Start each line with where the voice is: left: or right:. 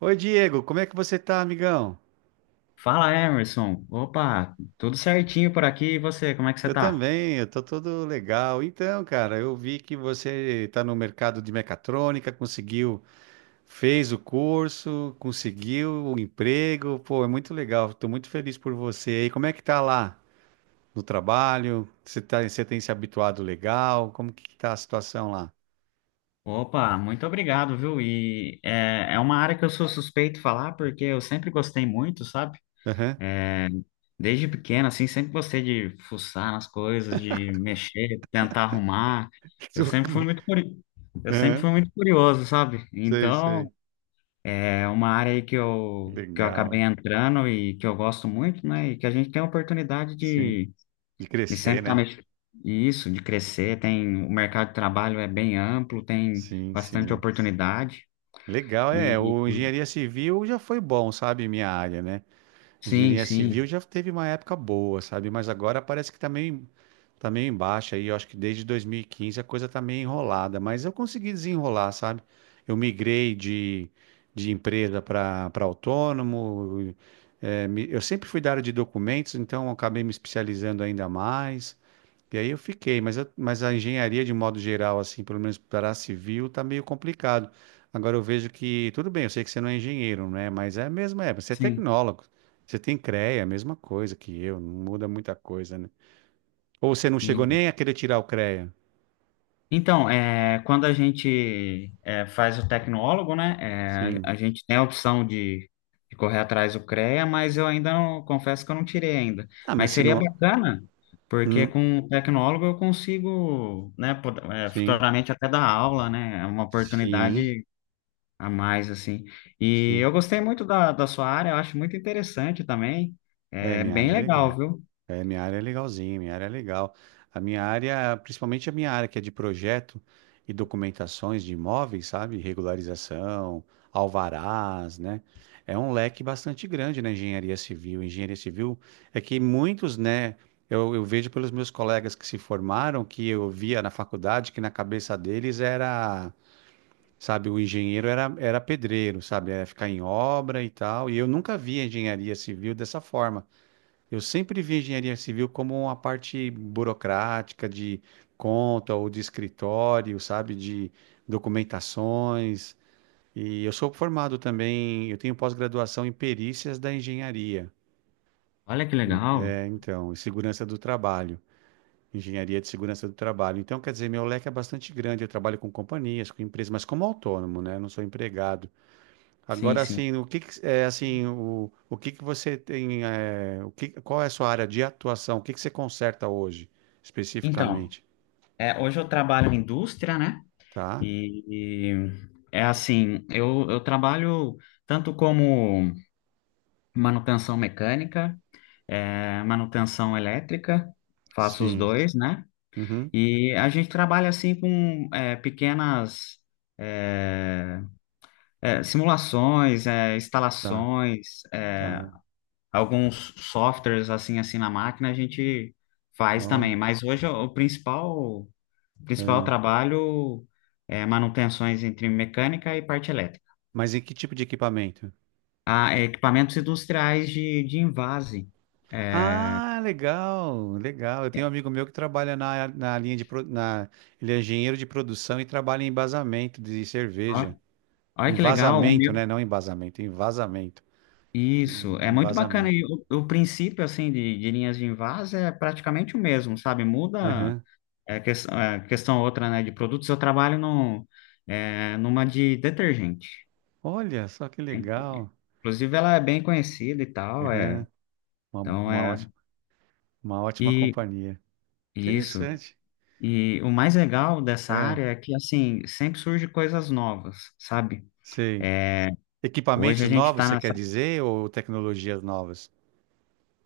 right: Oi, Diego, como é que você tá, amigão?
left: Fala, Emerson. Opa, tudo certinho por aqui. E você, como é que você
right: Eu
left: tá?
right: também, eu tô todo legal. Então, cara, eu vi que você tá no mercado de mecatrônica, conseguiu, fez o curso, conseguiu o emprego. Pô, é muito legal. Tô muito feliz por você. E como é que tá lá no trabalho? Você tem se habituado legal? Como que tá a situação lá?
left: Opa, muito obrigado, viu? É uma área que eu sou suspeito falar, porque eu sempre gostei muito, sabe?
right: Aham.
left: Desde pequeno, assim, sempre gostei de fuçar nas coisas, de mexer, tentar arrumar. Eu
right: Tô
left: sempre fui
right: com-
left: muito curi... eu sempre
right: Aham.
left: fui muito curioso, sabe?
right: Sei,
left: Então,
right: sei.
left: é uma área aí que eu acabei
right: Legal.
left: entrando e que eu gosto muito, né? E que a gente tem a oportunidade
right: Sim. De
left: e
right: crescer,
left: sempre tá
right: né?
left: mexendo. Isso, de crescer, tem o mercado de trabalho é bem amplo, tem
right: Sim,
left: bastante
right: sim.
left: oportunidade.
right: Legal, é.
left: E
right: O
left: e-
right: engenharia civil já foi bom, sabe? Minha área, né?
left: sim,
right: Engenharia civil
left: sim,
right: já teve uma época boa, sabe? Mas agora parece que também tá em baixa aí. Eu acho que desde 2015 a coisa tá meio enrolada, mas eu consegui desenrolar, sabe? Eu migrei de empresa para autônomo. Eu sempre fui da área de documentos, então eu acabei me especializando ainda mais. E aí eu fiquei, mas a engenharia de modo geral, assim, pelo menos para a civil, tá meio complicado. Agora eu vejo que, tudo bem, eu sei que você não é engenheiro, né? Mas é mesmo, você é
left: sim.
right: tecnólogo. Você tem CREA, a mesma coisa que eu, não muda muita coisa, né? Ou você não chegou
left: E,
right: nem a querer tirar o CREA?
left: então, quando a gente faz o tecnólogo, né?
right: Sim.
left: A gente tem a opção de correr atrás do CREA, mas eu ainda não, confesso que eu não tirei ainda.
right: Ah, mas
left: Mas
right: se
left: seria
right: não.
left: bacana, porque
right: Hum,
left: com o tecnólogo eu consigo, né,
right: sim,
left: futuramente até dar aula, né? É uma
right: sim,
left: oportunidade a mais, assim. E
right: sim.
left: eu gostei muito da sua área, eu acho muito interessante também.
right: É,
left: É
right: minha
left: bem
right: área, é
left: legal,
right: legal.
left: viu?
right: É, minha área é legalzinha, minha área é legal. A minha área, principalmente a minha área que é de projeto e documentações de imóveis, sabe? Regularização, alvarás, né? É um leque bastante grande na engenharia civil. Engenharia civil é que muitos, né? Eu vejo pelos meus colegas que se formaram, que eu via na faculdade, que na cabeça deles era, sabe, o engenheiro era pedreiro, sabe? Era ficar em obra e tal. E eu nunca vi a engenharia civil dessa forma. Eu sempre vi a engenharia civil como uma parte burocrática de conta ou de escritório, sabe, de documentações. E eu sou formado também, eu tenho pós-graduação em perícias da engenharia,
left: Olha que legal.
right: então, e segurança do trabalho, engenharia de segurança do trabalho. Então, quer dizer, meu leque é bastante grande. Eu trabalho com companhias, com empresas, mas como autônomo, né? Eu não sou empregado.
left: Sim,
right: Agora,
left: sim.
right: assim, é assim, o que que você tem, qual é a sua área de atuação? O que que você conserta hoje,
left: Então,
right: especificamente?
left: hoje eu trabalho em indústria, né?
right: Tá?
left: E, e É assim, eu trabalho tanto como manutenção mecânica, manutenção elétrica, faço os
right: Sim.
left: dois, né?
right: Uhum.
left: E a gente trabalha assim com pequenas. é, Simulações,
right: Tá,
left: instalações,
right: tá.
left: alguns softwares assim na máquina a gente faz também.
right: Olha.
left: Mas hoje o principal
right: É.
left: trabalho é manutenções entre mecânica e parte elétrica.
right: Mas em que tipo de equipamento?
left: Ah, é, equipamentos industriais de envase.
right: Ah, legal, legal. Eu tenho um amigo meu que trabalha na linha, ele é engenheiro de produção e trabalha em embasamento de cerveja.
left: Ó- Olha
right: Em
left: que legal, o
right: vazamento,
left: meu.
right: né? Não em embasamento, em vazamento. Em,
left: Isso, é
right: em
left: muito bacana.
right: vazamento.
left: E o princípio, assim, de linhas de invase é praticamente o mesmo, sabe? Muda.
right: Uhum.
left: É questão outra, né, de produtos, eu trabalho no, é, numa de detergente.
right: Olha só que legal.
left: Inclusive, ela é bem conhecida e tal,
right: Aham. Uma,
left: então
right: uma
left: é...
right: ótima, uma ótima
left: E
right: companhia.
left: isso,
right: Interessante.
left: e o mais legal dessa
right: É,
left: área é que, assim, sempre surge coisas novas, sabe?
right: sei.
left: É, hoje
right: Equipamentos
left: a gente
right: novos,
left: está
right: você quer
left: nessa
right: dizer, ou tecnologias novas?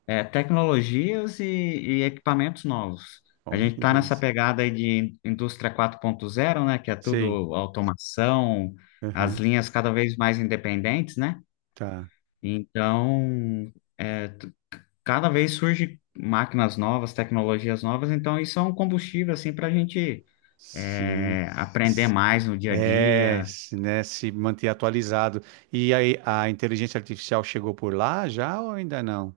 left: tecnologias e equipamentos novos. A
right: Olha
left: gente
right: que
left: está nessa
right: interessante.
left: pegada aí de indústria quatro ponto zero, né, que é tudo
right: Sei.
left: automação, as
right: Aham.
left: linhas cada vez mais independentes, né?
right: Tá.
left: Então, é, t- cada vez surge máquinas novas, tecnologias novas, então isso é um combustível assim para a gente
right: Sim.
left: aprender
right: S-
left: mais no dia a
right: É,
left: dia.
right: se, né, se manter atualizado. E aí, a inteligência artificial chegou por lá já ou ainda não?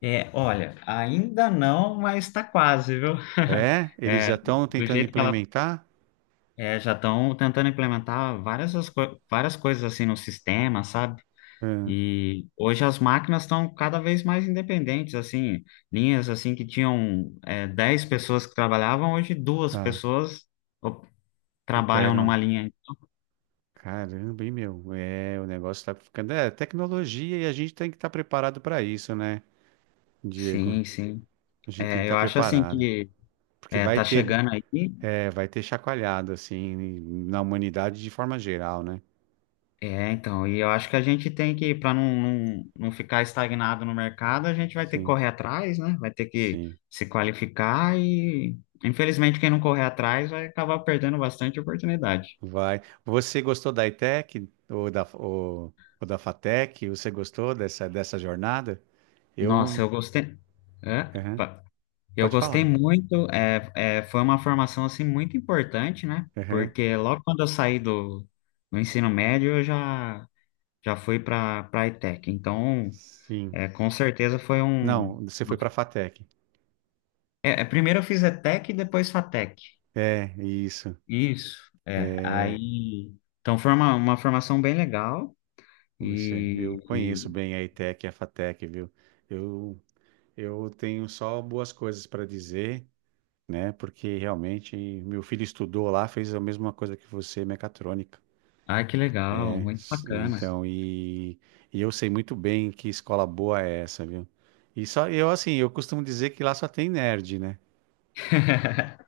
left: É, olha, ainda não, mas está quase, viu?
right: É? Eles
left: É,
right: já estão
left: do
right: tentando
left: jeito que ela
right: implementar?
left: é, já estão tentando implementar várias, várias coisas assim no sistema, sabe?
right: Ah,
left: E hoje as máquinas estão cada vez mais independentes, assim, linhas assim que tinham 10 pessoas que trabalhavam, hoje duas
right: tá.
left: pessoas o- trabalham numa
right: Operam.
left: linha.
right: Caramba, hein, meu? É, o negócio tá ficando. É, tecnologia e a gente tem que estar preparado para isso, né, Diego?
left: Sim, sim.
right: A gente tem que
left: É,
right: estar
left: eu acho assim
right: preparado.
left: que
right: Porque vai
left: tá
right: ter,
left: chegando aí.
right: é, vai ter chacoalhado, assim, na humanidade de forma geral, né?
left: É, então, e eu acho que a gente tem que, para não ficar estagnado no mercado, a gente vai ter que
right: Sim,
left: correr atrás, né? Vai ter que
right: sim.
left: se qualificar e, infelizmente, quem não correr atrás vai acabar perdendo bastante oportunidade.
right: Vai. Você gostou da ITEC ou da FATEC? Você gostou dessa jornada?
left: Nossa,
right: Eu.
left: eu gostei. É?
right: Aham.
left: Eu
right: Pode
left: gostei
right: falar.
left: muito, foi uma formação assim muito importante, né?
right: Aham.
left: Porque logo quando eu saí do ensino médio, já fui para a ETEC. Então,
right: Sim.
left: é, com certeza foi um.
right: Não, você foi para a FATEC.
left: É, é, primeiro eu fiz ETEC e depois FATEC.
right: É, isso.
left: Isso, é.
right: É.
left: Aí. Então, foi uma formação bem legal.
right: Puxa, eu conheço
left: E.
right: bem a ETEC e a FATEC, viu? Eu, eu tenho só boas coisas para dizer, né? Porque realmente meu filho estudou lá, fez a mesma coisa que você, mecatrônica,
left: Ai, que legal,
right: né?
left: muito bacana.
right: Então, e eu sei muito bem que escola boa é essa, viu? E só eu, assim, eu costumo dizer que lá só tem nerd, né?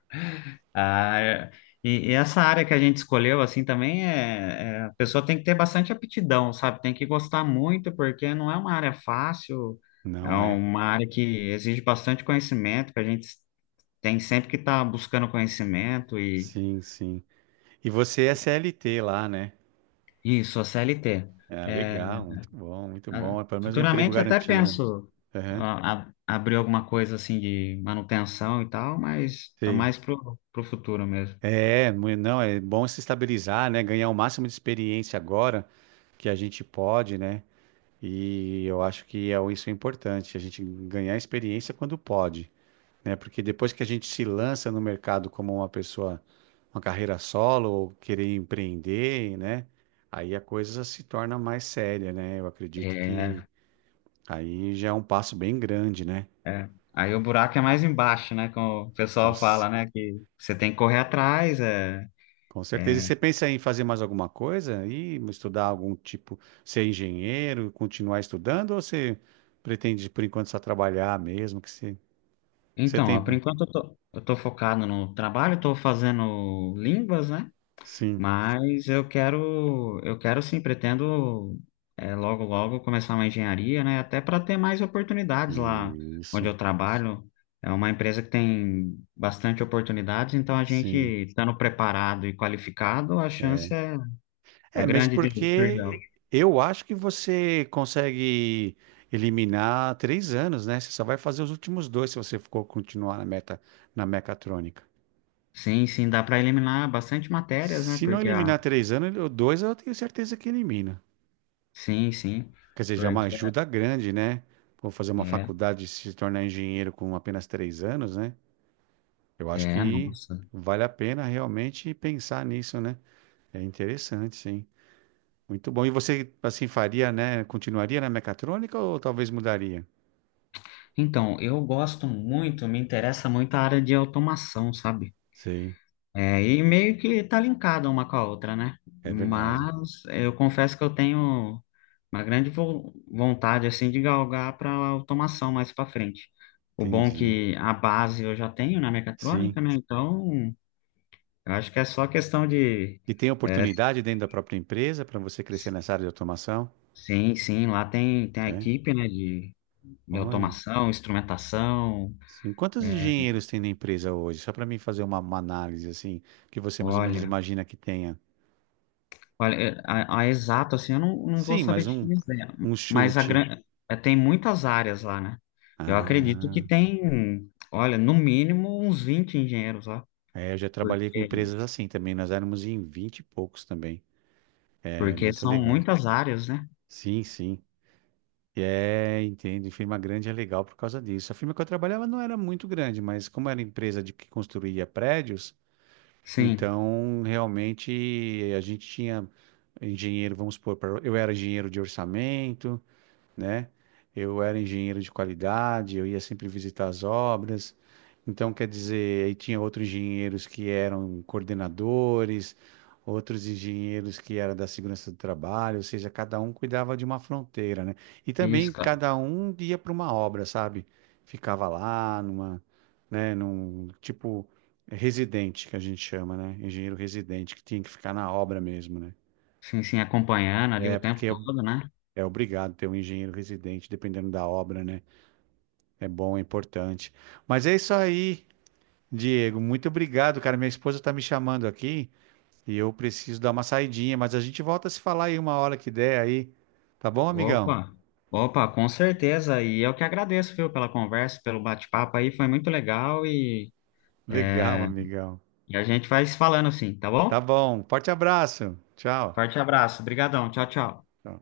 left: Ah, é- e, e essa área que a gente escolheu, assim, também a pessoa tem que ter bastante aptidão, sabe? Tem que gostar muito, porque não é uma área fácil, é
right: Não, né?
left: uma área que exige bastante conhecimento, que a gente tem sempre que estar buscando conhecimento e
right: Sim, sim. E você é CLT lá, né?
left: isso, a CLT.
right: Ah,
left: É,
right: legal, muito bom, muito
left: a-
right: bom. É pelo menos um emprego
left: futuramente até
right: garantido.
left: penso
right: Aham.
left: abrir alguma coisa assim de manutenção e tal, mas tá
right: Sim.
left: mais pro futuro mesmo.
right: É, não, é bom se estabilizar, né? Ganhar o máximo de experiência agora que a gente pode, né? E eu acho que isso é importante, a gente ganhar experiência quando pode, né? Porque depois que a gente se lança no mercado como uma pessoa, uma carreira solo ou querer empreender, né? Aí a coisa se torna mais séria, né? Eu acredito que
left: É,
right: aí já é um passo bem grande, né?
left: é. Aí o buraco é mais embaixo, né? Como o pessoal fala, né? Que você tem que correr atrás. É,
right: Com certeza. E
left: é.
right: você pensa em fazer mais alguma coisa, aí estudar algum tipo, ser engenheiro, continuar estudando? Ou você pretende, por enquanto, só trabalhar mesmo? Que você
left: Então, ó,
right: tem.
left: por enquanto eu tô focado no trabalho, tô fazendo línguas, né?
right: Sim,
left: Mas eu quero sim, pretendo logo, logo começar uma engenharia, né? Até para ter mais oportunidades lá onde
right: isso.
left: eu trabalho. É uma empresa que tem bastante oportunidades, então a gente
right: Sim.
left: estando preparado e qualificado, a
right: É.
left: chance é, é
right: É, mesmo
left: grande de surgir.
right: porque eu acho que você consegue eliminar 3 anos, né? Você só vai fazer os últimos dois se você for continuar na meta, na mecatrônica.
left: Sim, sim, dá para eliminar bastante matérias, né?
right: Se não
left: Porque a.
right: eliminar 3 anos, dois eu tenho certeza que elimina.
left: Sim, sim.
right: Quer dizer, já é uma
left: Porque
right: ajuda grande, né? Vou fazer uma
left: é,
right: faculdade e se tornar engenheiro com apenas 3 anos, né? Eu acho que
left: Nossa.
right: vale a pena realmente pensar nisso, né? É interessante, sim. Muito bom. E você, assim, faria, né? Continuaria na mecatrônica ou talvez mudaria?
left: Então, eu gosto muito, me interessa muito a área de automação, sabe?
right: Sei,
left: É, e meio que tá linkada uma com a outra, né?
right: é verdade.
left: Mas eu confesso que eu tenho uma grande vontade, assim, de galgar para automação mais para frente. O bom é
right: Entendi.
left: que a base eu já tenho na mecatrônica,
right: Sim.
left: né? Então, eu acho que é só questão de
right: E tem
left: é,
right: oportunidade dentro da própria empresa para você crescer nessa área de automação?
left: sim, sim, lá tem, tem a
right: É?
left: equipe, né, de
right: Olha.
left: automação, instrumentação,
right: Sim. Quantos
left: é,
right: engenheiros tem na empresa hoje? Só para mim fazer uma análise assim, que você mais ou menos
left: olha,
right: imagina que tenha.
left: olha, é, a exato, assim, eu não, não vou
right: Sim,
left: saber
right: mas
left: te
right: um,
left: dizer,
right: um
left: mas
right: chute.
left: tem muitas áreas lá, né, eu acredito que
right: Ah,
left: tem, olha, no mínimo uns 20 engenheiros lá,
right: é, eu já trabalhei com
left: porque,
right: empresas assim também. Nós éramos em 20 e poucos também. É
left: porque
right: muito
left: são
right: legal.
left: muitas áreas, né,
right: Sim, sim. E entendo. E firma grande é legal por causa disso. A firma que eu trabalhava não era muito grande, mas como era empresa de que construía prédios,
left: sim,
right: então realmente a gente tinha engenheiro, vamos supor, eu era engenheiro de orçamento, né? Eu era engenheiro de qualidade, eu ia sempre visitar as obras. Então, quer dizer, aí tinha outros engenheiros que eram coordenadores, outros engenheiros que eram da segurança do trabalho, ou seja, cada um cuidava de uma fronteira, né? E
left: isso,
right: também
left: cara,
right: cada um ia para uma obra, sabe? Ficava lá numa, né, num tipo residente que a gente chama, né? Engenheiro residente que tinha que ficar na obra mesmo, né?
left: sim, sim, acompanhando ali
right: É,
left: o tempo
right: porque é,
left: todo, né,
right: é obrigado ter um engenheiro residente dependendo da obra, né? É bom, é importante. Mas é isso aí, Diego. Muito obrigado, cara. Minha esposa está me chamando aqui e eu preciso dar uma saidinha, mas a gente volta a se falar aí uma hora que der aí. Tá bom, amigão?
left: opa, opa, com certeza. E eu que agradeço, viu, pela conversa, pelo bate-papo aí, foi muito legal e, é,
right: Legal, amigão.
left: e a gente vai se falando assim, tá
right: Tá
left: bom?
right: bom. Forte abraço. Tchau.
left: Forte abraço, brigadão, tchau, tchau.
right: Tchau.